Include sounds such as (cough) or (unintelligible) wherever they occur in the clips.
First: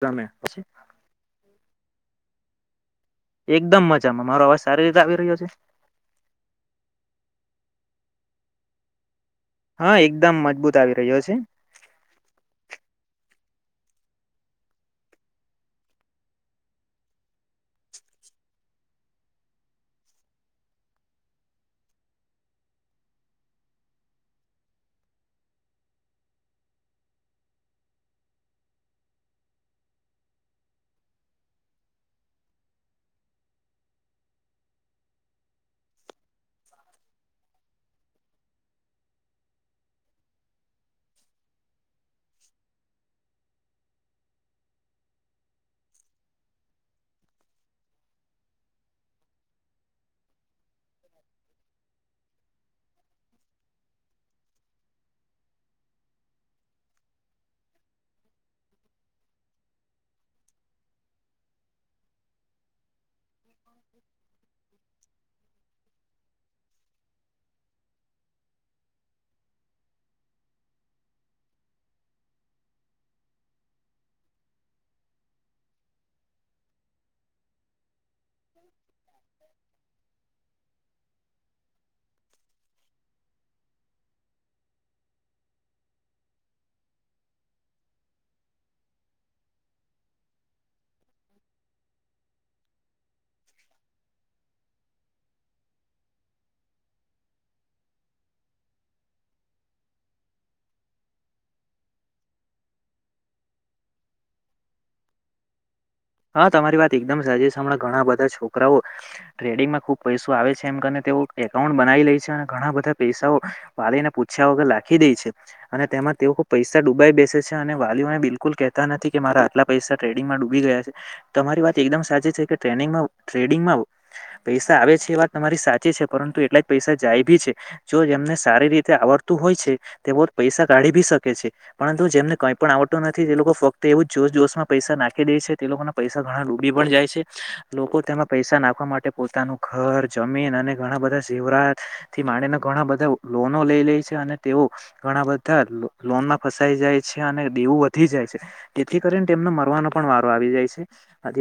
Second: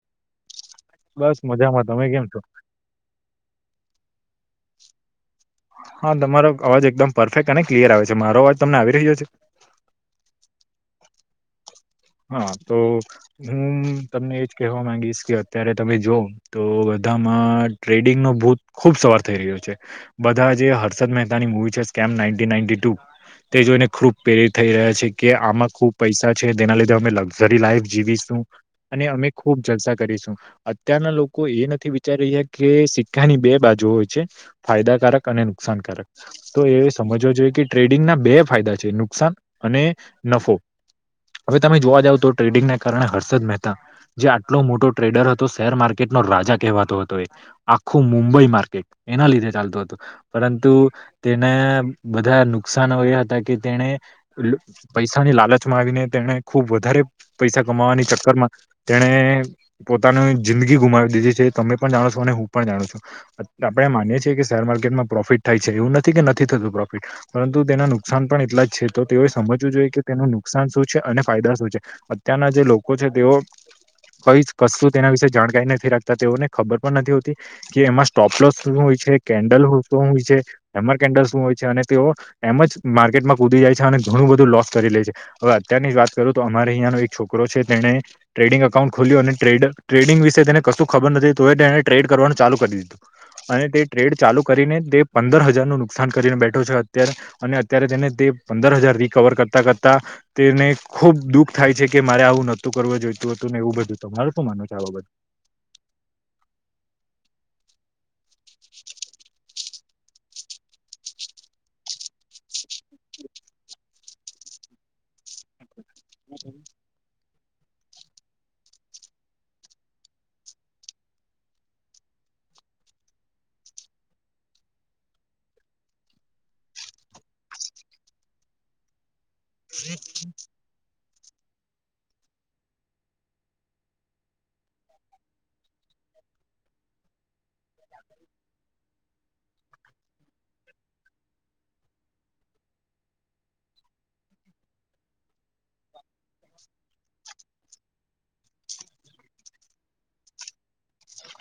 ગમે. બસ મજામાં તમે કેમ છો. એકદમ મજામાં મારો અવાજ સારી રીતે આવી રહ્યો છે. હા તમારો અવાજ એકદમ પરફેક્ટ અને ક્લિયર આવે છે મારો અવાજ તમને આવી રહ્યો છે. હા એકદમ મજબૂત આવી રહ્યો છે. હા તો હું તમને એજ કહેવા માંગીશ કે અત્યારે તમે જોઉ તો. બા ટડિંગ નો ભૂ ખુબ સવાર થઈ રહ્યો છે, બધા જે હર્ષદ મહેતાની મુવી છે. તે જોઈને ખૂબ પ્રેરિત થઈ રહ્યા છે, કે આમાં ખુબ પૈસા છે. તેના લીધે અમે લક્ઝરી લાઈફ જીવીશું અને અમે ખુબ ચર્ચા કરીશું અત્યારના લોકો. એ નથી વિચારી રહ્યા કે સિક્કાની બે બાજુ હોય છે, ફાયદાકારક અને નુકસાનકારક. એ સમજવો જોઈએ કે ટ્રેડિંગના બે ફાયદા છે, નુકસાન અને નફો. હવે તમે જોવા જાવ તો ટ્રેડિંગને કારણે હર્ષદ મહેતા. જે આટલો મોટો ટ્રેડર હતો શેર માર્કેટ ન રાજા કહેવાતો હતો એ આખું મુંબઈ માર્કેટ. એના લીધે ચાલતું હતું પરંતુ તેને બધા નુકસનો એ હતા કે તેને. પૈસાની લાલચમાં આવીને. તે ખુબ વધારે પૈસા કમાવાની ચક્કરમાં તેને પોતાનું જિંદગી ગુમાવી. દીધી છે, તમે પણ જાણો છો અને હું પણ જાણું છું, આપણે માનીએ છીએ કે શેર માર્કેટમાં પ્રોફિટ થાય છે, એવું નથી. કે નથી થતું પ્રોફિટ પરંતુ તેના નુકસાન પણ એટલા જ છે, તો તેઓએ સમજવું જોઈએ કે તેનું નુકસાન શું. છે, અને ફાયદા શું છે, અત્યારના જે લોકો છે તેઓ. કઈ કશું તેના વિશે જાણકારી નથી રાખતા તેઓને ખબર પણ નથી હોતી કે એમાં જ ટોપલોસ શું હોય છે? કેન્ડલ શું હોય છે? હેમર કેન્ડલ શું હોય છે? અને તેઓ એમ જ માર્કેટમાં કૂદી જાય છે અને ઘણું બધું લોસ કરી લે છે હવે. અત્યારની જ વાત કરું તો અમારે અહંનો એક છોકરો છે તેને ટ્રેડિંગ એકાઉન્ટ ખોલ્યું અને ટ્રેડ ટ્રેડિંગ વિશે તેને વસ્તુ ખબર નથી તો એ એને ટ્રેડ કરવાનું ચાલુ કરી દીધું. અને તે ટ્રેડ ચાલુ કરીને તે પંદર હજારનું નુકસાન કરીને બેઠો છે અત્યારે, અને અત્યારે તેને તે પંદર હજાર રિકવર કરતા કરતા તેને ખુબ દુઃખ થાય છે કે મારે આવું નહોતું કરવાવ જોઈતું હતું ને એવું બધું તમારું તો માનો છો આ બાબત? (inaudible) હા, તમારી વાત એકદમ સાચી છ. હમણાં ઘણા બધા છોકરાઓ ટ્રેડિંગમાં ખુબ પૈસો આવે છે, એમ કરીન તેઓ એકાઉન્ટ બનાવી લે છે અને ઘણા બધા પૈસાઓ વાલીને પૂછ્યા વગર લખી દે છે. અને તેમાં તેઓ પૈસા ડૂબાઈ બેસે સે. અને વાલીઓને બિલકુલ કહેતા નથી કે મારા આટલા પૈસા ટ્રેડિંગમાં ડૂબી ગયા છે. તમારી વાત એકદમ સાચી છે કે, ટ્રેનિંગમાં ટ્રેડિંગમાં પૈસા આવે છે. એ વાત તમારી સાચી છે પરંતુ એટલા જ પૈસા જાય ભી છે. જો એમને સારી રીતે આવડ હોય છે તે પૈસા કાઢી બી શકે કેસે પરંતુ જેમને કઈ પણ આવડતું નથી તે લોકો ફક્ત એવું જ જોશ જોશમાં પૈસા નાખી દે છે. તે લોકો ના પૈસા ઘણા ડૂબી પણડ જાય છે લોકો તેમાં પૈસા નાખવા માટે પોતાનું ઘર જમીન અને ઘણા બધા જીવરાજ થી માણી ઘણા બધા લોનો લઈ લે છે. અને તેઓ કો ઘણા બધા લોનમાં ફસાઈ જાય છે, અને દેવું વધી જાય છે. તેથી કરીને તેમને (unintelligible) પણ વાક આવી જાય છે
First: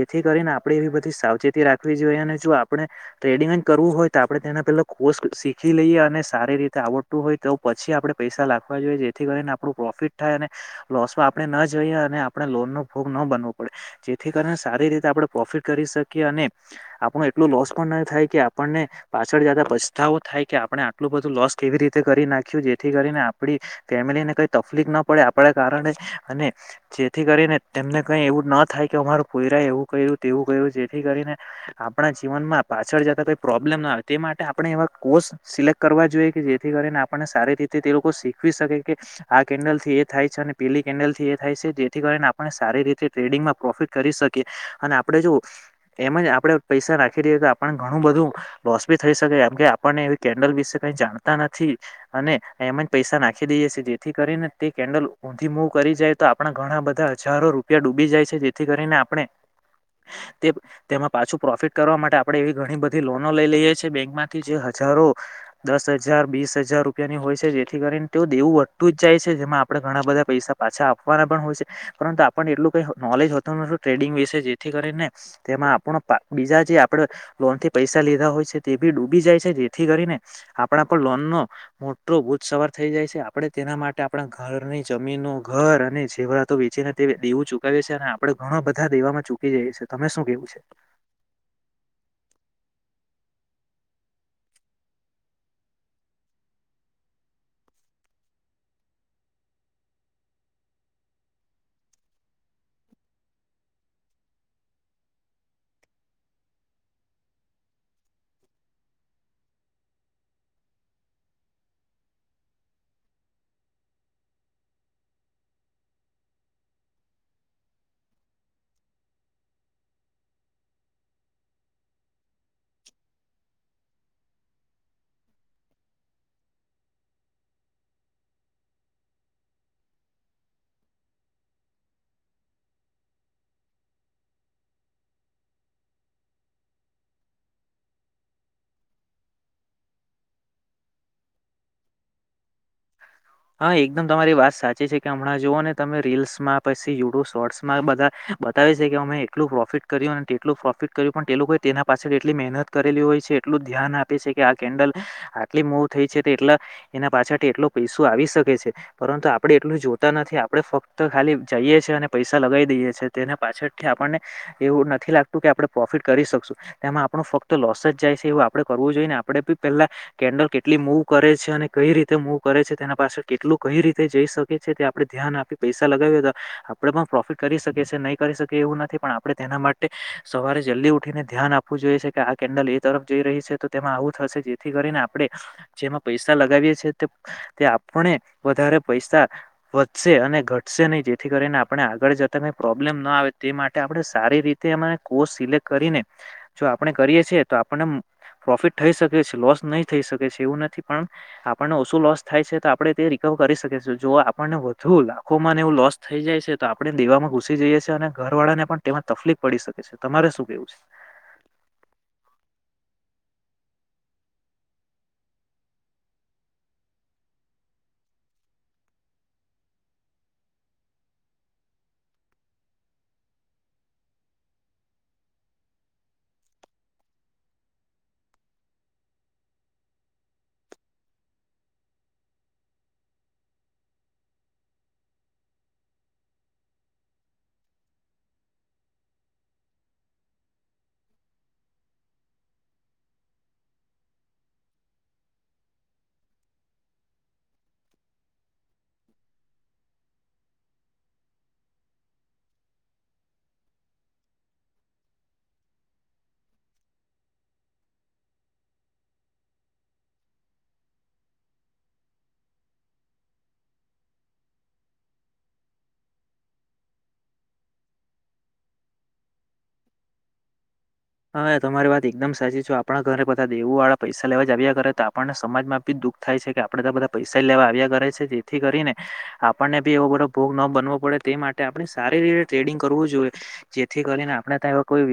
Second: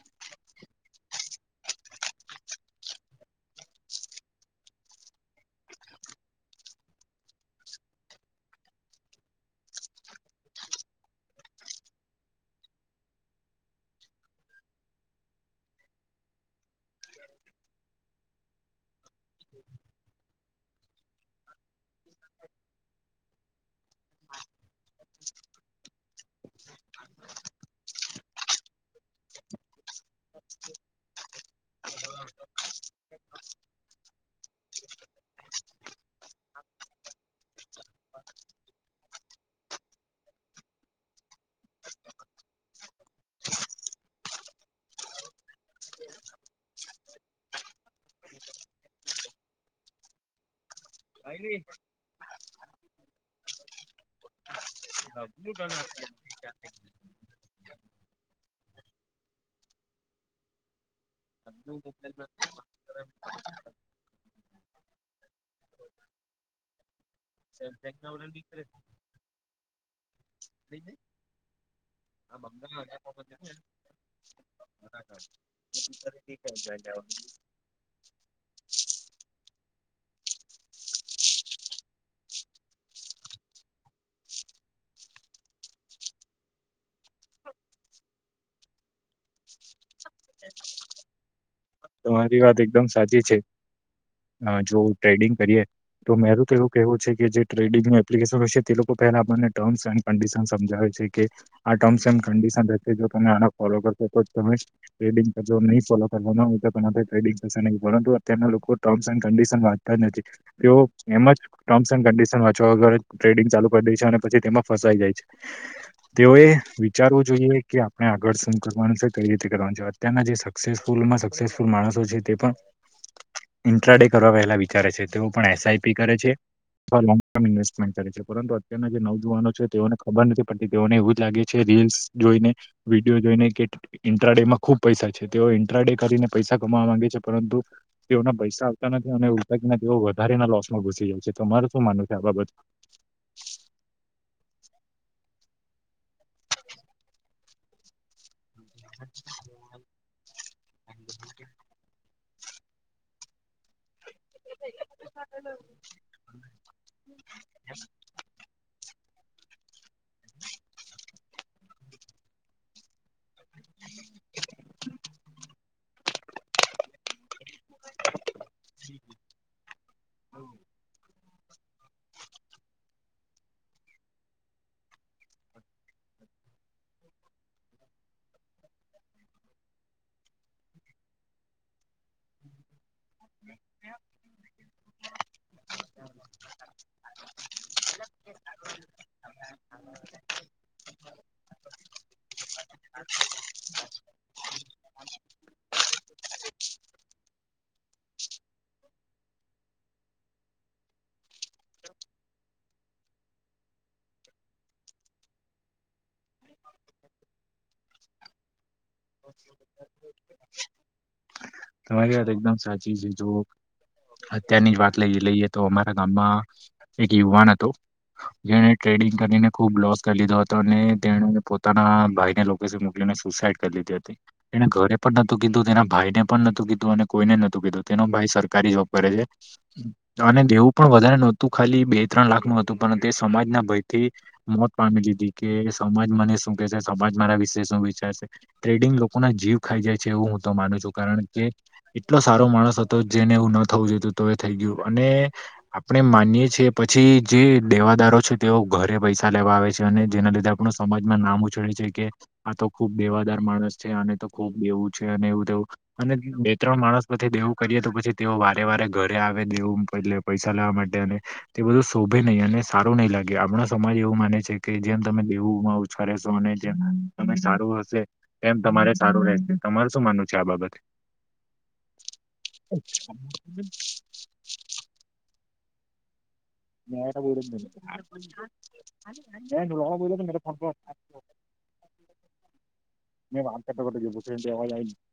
જે થી કરીને આપડે એવી બધી સાવચેતી રાખવી જોઈએ અને જો આપણે ટડિંગ કરવું તું હોય તો આપણે તેના પેહલા કોર્ષ શીખી લઈએ અને સારી રીતે આવડતું હોય તો પછી આપણે પૈસા લખવા. જેથી કરીને આપડુ પ્રોફિટ થાય અને લોસમાં આપણે ન જઈએ અને આપણે લોનનો ભોગ ન બનવુ જેથી કરી સારી રીતે આપણે પ્રોફિટ કરી શકીએ અને આપણુ એટલુ લોસ પણ નહી થાય કે આપ આપણને પાછળ જતા પછતાવો થાય કે આપણે આટલુ બધુ લોસ કેવી રીતે કરી નાખ્યુ જેથી કરીને આપણી ફેમેલીને કઈ તકલીફ ના પડે આપડે કારણે અને જેથી કરીને તેમને કઈ એવુ ન થાય કે અમારુ પોયરા એ એવુ કયરુ, તેવુ કયરુ જેથી કરીને આપણા જીવનમાં પાછળ જતા કઈ પ્રોબ્લેમ ના આવે તે માટે આપણે એવા કોર્સ સિલેક્ટ કરવા જોઈએ કે જેથી કરીને આપણને સારી રીતે તે લોકો શીખ શીખી શકાય છે આ કેન્ડલ થી એ થાય છે. અને પેલી કેન્ડલ થી એ થાય છે જેથી કરીને આપણને સારી રીતે ટ્રેડિંગમાં પ્રોફિટ કરી શકીએ અને આપણેે જો એમ જ આપણેે પૈસા રાખી રએ તો આપણને ઘણુ બધુ રુ લોસ ભી થઈ શકે એમ કે આપણને એવી કેન્ડલ વિશે કઈ જાણ જાણતા નથી અને એમ જ પૈસા નાખી દઈએ છે. જેથી કરીને તે કેન્ડલ ઊંધી મૂવ કરી જાય તો આપણા ઘણા બધા હજારો રૂપિયા ડૂબી જાય છે. જેથી કરીને આપણે તેમાં પાછું પ્રોફિટ કરવા માટે આપડે એવી ઘણી બધી લોનો લઈ લઈએ છીએ બેંક માંથી જે જારરો દસ હજાર બીસ હજાર રૂપિયાની હોય છે જેથી કરીને તે દેવું વધતું જ જાય છે જેમાં આપણે ઘણા બધા પૈસા પાછા આપવાના પણ હોય છે. પરંતુ આપણને એટલું કઈ નોલેજ હોતું નથી ટ્રેડિંગ વિશે જેથી કરીને તેમાં આપણો બીજા જે આપડ લોન થી પૈસા લીધા હોય છે તે બી ડૂબી જાય છે જેથી કરીને આપણા પર લોન નો મોટો ભૂત સવાર થઈ જાય જાય છે આપણે તેના માટે આપણા ઘરની જમીનો ઘર અને જેવરાતો વેચીને. દેવું ચુકાવ છે અને આપડે ઘણો બધા દેવામાં ચૂકી જઈએ છીએ તમે શું કેવું છે તમારી વાત એકદમ સાચી છે જો ટ્રેડિંગ કરી તો મેર તો એવો કેહેવું છે કે જે ટ્રેડિંગનું એપ્લિકેશન હોય છે તે લોકો પહેલા આપણને ટર્મ્સ એન્ કડિશન સમજાવે છે તમે ફો કરશો તોમેડંગ ન થ અત્યારના લોકો ટર્મ કિશન વાચતા નથી તેઓ એ ટમ કન્િશન વાંચવા વગર ટ્રેડિંગ ચાલુ કરી દે છે અને પછી તેમાં ફસાઈ જાય છે તેઓએ વિચારવું જોઈએ કે આપણે આગળ શું કરવાનું છે કઈ રીતે કરવાનું છે અત્યના જે સક્સેસફુલમાં સક્સેસફુલ માણસો છે, તે પણ ઇન્ટ્રાડે કરવા પહેલા વિચારે છે તેઓ પણ એસઆઈપી કરે છે. ફો લો ટર્મ ઇન્વેસ્ટમેન્ટ કરે છે પરંતુ અત્યારના જે નવજુવાનો છે તેઓને ખબર નથી પડતી તેઓને એવું જ લાગે છે રીલ્સ જોઈને વિડીયો જોઈને કે ઇન્ટ્રા ડે માં ખુબ પૈસા છે તેઓ ઇન્ટ્રા ડે કરીને પૈસા કમાવા માંગે છે પરંતુ તેઓના પૈસા આવતા નથી અને ઉલતા તેઓ વધારે ના લોસ માં ઘુસી જાય છે. માર શું માનું છે આ બાબત હા હા એકદમ તમારી વાત સાચી છે કે હમણાં જુઓ ને તમે રીલ્સમાં પછી યુટ્યુબ શોર્ટ્સમાં બધા. બતાવે છે કે અમે એટલું પ્રોફિટ કર્યું અને તેટલું પ્રોફિટ કર્યું પણ તે લોકો તેના પાસે એટલી મહેનત કરેલી હોય છે એટલું ધ્યાન આપે કે આ કેન્ડલ આટલી મવ થઈ છે એટલા એના પાછળ એટલો પૈસો આવી શકે છે. પરંતુ આપડણે એટલું જોતા નથી આપડણે ફક્ત ખાલી જઈએ છીએ અને પૈસા લગાવી દઈએ છીએ તેને પાછળથી આપ આપને એવું નથી લાગતું કે આપણે પ્રોફિટ કરી શકશું તેમાં આપણું ફક્ત તો લોસ જાય છે એવું આપડે કરવું જોઈએ ને આપડે બી પહેલા કેન્ડલ કેટલી મૂવ કરે છે અને કઈ રીતે મૂવ કરે છે તેના પાછળ કેટલું કઈ રીતે જઈ શકે છે તે આપણેે ધ્યાન આપી પૈસા લગાવએ હતા આપડે પણ પ્રોફિટ કરી શકે છે નહીં કરી શકે એવું નથી પણ આપણે તેના માટે સવારે જલ્દી ઉઠીને ધ્યાન આપવું જોઈએ છે કે આ કેન્ડલ એ. તરફ જઈ રહી છે તો તેમાં આવું થશે જેથી કરીને આપણે જેમાં પૈસા લગાવીએ છી. તે આપણે વધારે પૈસા વધશે અને ઘટશે નહી જેથી કરીને આપણે આગળ જતા. પ્રબ્લેમ ના આવે તે માટે આપ સારી રીતે કો સિલેક્ટ કરીને જો આપ કરીી તો આપણને પ્રોફિટ થઈ શકે લોસ નહી થઈ શકે છે એવું નથી પણ આપન શું લોસ થાય છે તો આપણે તે રિકવર કરી શકીશું જો આપણને વધુ લાખોમાંને એવું લોસ થઈ જાય છે તો આપણે દે ગ ઘુસી જઈએ છીએ અને ઘરવાળા ને પણ તેમાં તકલીફ પડી શકે છે તમારે શું કેવું છે તમારી વાત એકદમ સાચી છે જો અત્યારની જ વાત લઈ લઈએ તો અમારા ગામમાં એક યુવાન હતોુ જેને ટ્રેડિંગ કરીને ખુબ લોસ કરી લીધો હતો અને તેને પોતાના ભાઈને લોકેશન મોકલ ને સુસાઈડ કરી લીધી એને ઘરે પણ નહતું કીધું તેના ભાઈ ને પણ નહતું કીધું અને કોઈને નહતુંીધું તેનો ભાઈ સરકારી જોબ કર અને દેવું પણ વધારે નોતું ખાલી બે ત્રણ લાખ નું હતું પણ તે સમાજના ભયથી. મોત પામી દીધી કે સમાજ મને શું કે છે સમાજ મારા વિશે શું વિચાર છે. ટ્રેડિંગ લોકો ના જીવ ખાઈ જાય છે એવું હું તો માનું છું કારણ કે એટલો સારો માણસ હતો જેને હું થવુંઈ તો એ થઈ ગયું અને આપણે માનીએ છીએ પછી જે દેવાદારો છે, તેઓ ઘરે પૈસા લેવા આવે છે અને જેના લીધે આપણ સમાજમાં નામ ઉછળે છે કે આ તો ખુબ દેવાદાર માણસ છે અને તો ખુબ દેવું છે અને એવું તેવું અને બે ત્રણ માણસ પછી દેવું કરીએ તો પછી તેઓ વારે વારે ઘરે આવે દેવું એલે પૈસા લેવા માટે અને તે બધું શોભે નહી અને સારું નહીં લાગ્યો આપણાો સમાજ એવું માને છે કે જેમ તમે દેવોમાં ઉચ્ગારેશો અને જેમ તમે સારું હશે એમ તમારે સારું રહે છે તમારે શું માનવું છે આ બાબતે હા તમારી વાત એકદમ સાચી છે આપણા ઘરે બધા દેવું વાળા પૈસા લેવા જ આવ્યા કરે તો આપણને સમાજમાં બી દુઃખ થાય છે કે આપડે તો બધા પૈસા લેવા આવ્યા કરે છે જેથી કરીને આપણને બી એવો બધો ભોગ ન બનવો પડે તે માટે આપણે સારી રીતે ટ્રેડિંગ કરવું જોઈએ જેથી કરીને આપણે ત કોઈ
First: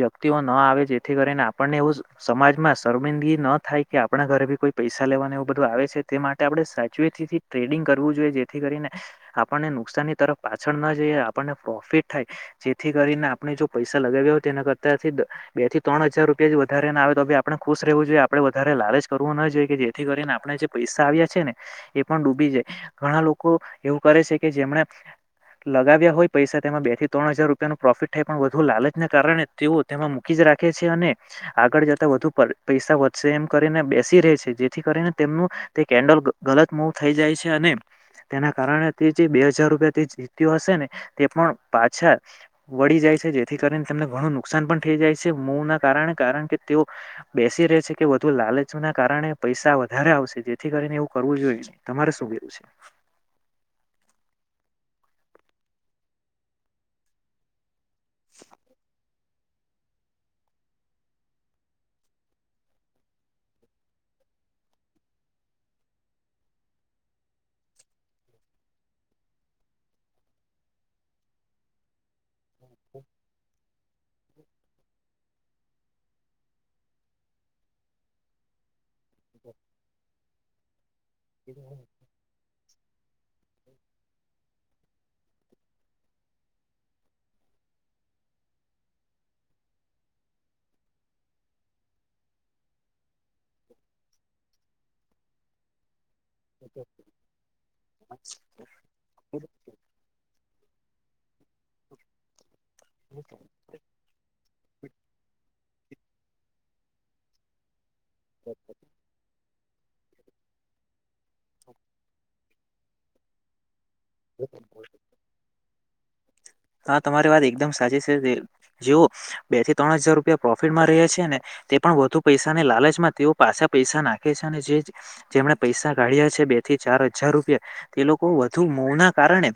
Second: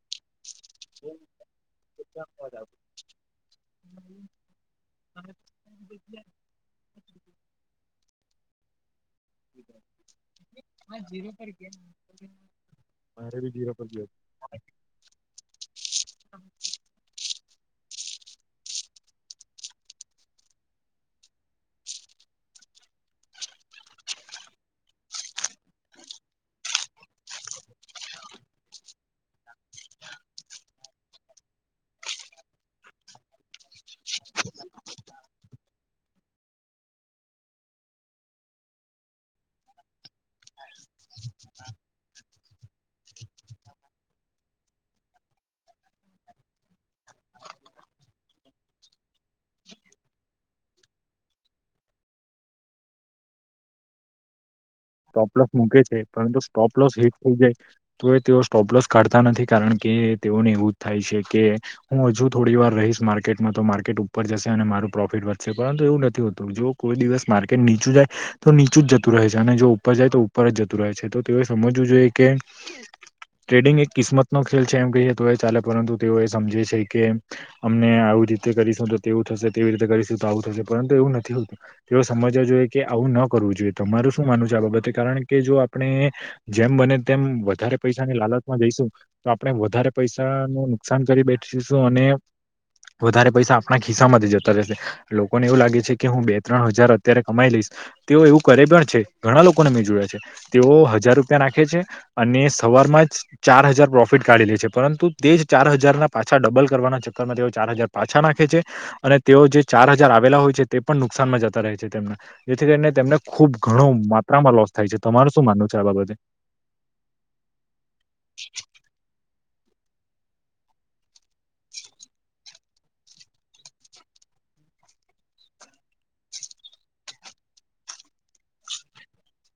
વ્યક્તિ આવે જેથી કરીને આપણને એવ સમાજમાં શર્મિંદગી ન થાય કે આપણા ઘરે ભી કોઈ પૈસા લેવાનું એવું બધું આવે છે તે માટે આપણે સચવેથીથી ટ્રેડિંગ કરવું જોઈએ જેથી કરીને આપણને નુકસાનની તરફ પાછળ ન જઈએ આપણને પ્રોફિટ થાય જેથી કરીને આપણે જો પૈસા લગે (unintelligible) બે થી ત્રણ હજાર રૂપિયા વધારે ના આવે તો આપણે ખુશ રહેવું જોઈએ આપ વધ લાલચ કર જોઈએ કે જેથી કરીને આપણે જે પૈસા આવ્યા છે ને એ પણ ડૂબી જાય ઘણા લોકો લોકો એવું કરે છે કે જેમને લગાવ્યા હોય પૈસા તેમાં બે થી ત્રણ હજાર રૂપિયા ન પ્રોફિટ થાય પણ વધુ લાલચને કારણે તેઓ તેમાં મૂકી જ રાખે છે અને આગળ જતા વધુ પૈસા વધશે એમ કરીને બેસી છે જેથી કરીને તેમનું તે કેન્ડલ ગલત મૂવ થઈ જાય છે અને તેના કારણે તે જે બે હજાર રૂપિયા જીત્યો હશે ને તે પણ પાછા વળી જાય જેથી કરી ત તેમને ઘણું ન નુકસાન પણ થઈ જાય છે મો ના કારણે કારણ કે તેઓ બેસી રહે છે કે વધુ લાલચ ના કારણે પૈસા વધારે આવશે જેથી કરીને એવું કરવું જોઈએ નને તમારે શું કેવું છે સ્ટોપલોસ મૂકે છે પરંતુ સ્ટોપલોસ હિટ થઈ જાય તો એ તેઓ સ્ટોપલોસ કાઢતા નથી કારણ કે કે તેઓને એવું જ થાય છે કે હું હજુ થોડી વાર રહીશ માર્કેટમાં તો માર્કેટ ઉપર જશે અને મારું પ્રોફિટ વધશે પરંતુ એવું નથી હોતું જો કોઈ દિવસ માર્કેટ નીચું જાય તો નીચું જ જતું રહે છે અને જો ઉપર જાય તો ઉપર જતું રહે છે તો તેઓ સમજવું જોઈએ એક કે ટ્રેડિંગ એક કિસ્મત નો ખેલ છે એમ કહીએ તો ચા પરંતુ તેઓ એ સમજે છે કે અમને આવી રીતે કરીશું તો તેવું થશે તેવી રીતે કરીશું તો આવું થશે પરંતુ એવું નથી હોતું તે સમજવ જોઈએ કે આવું ન કરવું જોઈએ તમારું શું માનું બાબ કારણ કે જો આપણે જેમ બને તેમ વધારે પૈસાની લાલચમાં જઈશું તો આપણે વધારે પૈસા નું નુકસાન કરી બેઠીશું અને વધારે પૈસા આપણા ખિસ્સા માંથી જતા રહેશે. લોકોને એવું લાગે છે કે હું બે ત્રણ હજાર અત્યારે કમાઈ લઈશ તેઓ એવું કરે પણ છે ઘણા લોકોને મેં જોયા છે. તેઓ હજાર રૂપિયા નાખે છે અને સવાર માં જ ચાર હજાર પ્રોફિટ કાઢી લે છે. પરંતુ તે જ ચાર હજાર ના પાછા ડબલ કરવાના ચક્કરમાં તેઓ ચાર હજાર પાછા નાખે છે અને તેઓ જે ચાર હજાર આવેલા હોય છે તે પણ નુકસાનમાં જતા રહે છે તેમના જેથી કરીને તેમને ખૂબ ઘણું માત્રામાં લોસ થાય છે. તમાર શું માનવું છે આ બાબતે? હા તમારી વાત એકદમ સાચી છે. જેઓ બે થી ત્રણ હજાર પ્રોફિટમાં રહે છે ને તે પણ વધુ પૈસાની લાલચમાં તેઓ પાછા પૈસા નાખે છે અને જે જેમણે પૈસા કાઢ્યા છે બે થી ચાર હજાર રૂપિયા તે લોકો વધુ મો ના કારણે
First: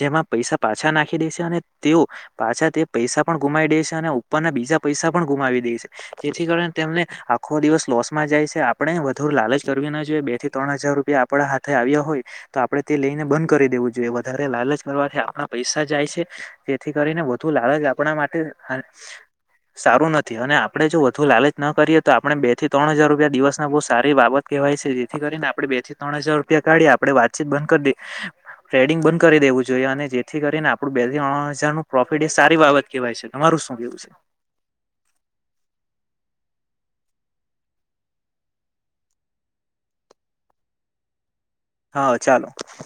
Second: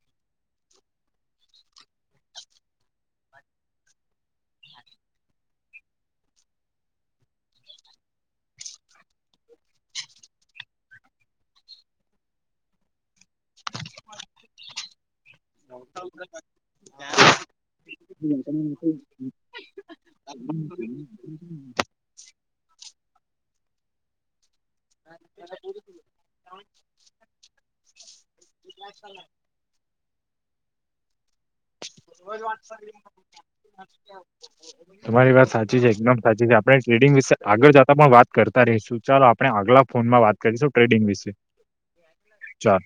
જેમાં પૈસા પાછા નાખી દે છે અને તેઓ પાછા તે પૈસા પણ ગુમાવી દે છે અને ઉપરના બીજા પૈસા પણ ગુમાવી દે છે. જેથી કરીને તેમને આખો દિવસ લોસમાં જાય છે. આપણે વધુ લાલચ કરવી ના જોઈએ બે થી ત્રણ હજાર રૂપિયા આપ ડા હાથે આવ્યા હોય તો આપડણે તે લઈને બંધ કરી દેવું જોઈએ. વધારે લાલચ કરવાથી આપણા પૈસા જાય છે જેથી કરીને વધુ લાલચ આપણા માટે સારું નથી અને આપણેે જો વધુ લાલચ ના કરીએ તો આપણે બે થી ત્રણ હજાર રૂપિયા દિવસ ના બહુ સારી બાબત કેવાય છે. જેથી કરીને આપણે બે થી ત્રણ હજાર રૂપિયા કાઢી આપડણે વાતચીત બંધ કરી દ ટ્રેડિંગ બંધ કરી દેવું જોઈએ અને જેથી કરીને આપડું કહેવાય છે તમારું શું કેવું છે તમારી વાત સાચી છે એકદમ સાચી છે આપણે ટ્રેડિંગ વિશે આગળ જતા પણ વાત કરતા રહીશું. ચાલો આપણે આગલા ફોનમાં વાત કરીશું ટ્રેડિંગ વિશે. હા ચાલો ચાલ.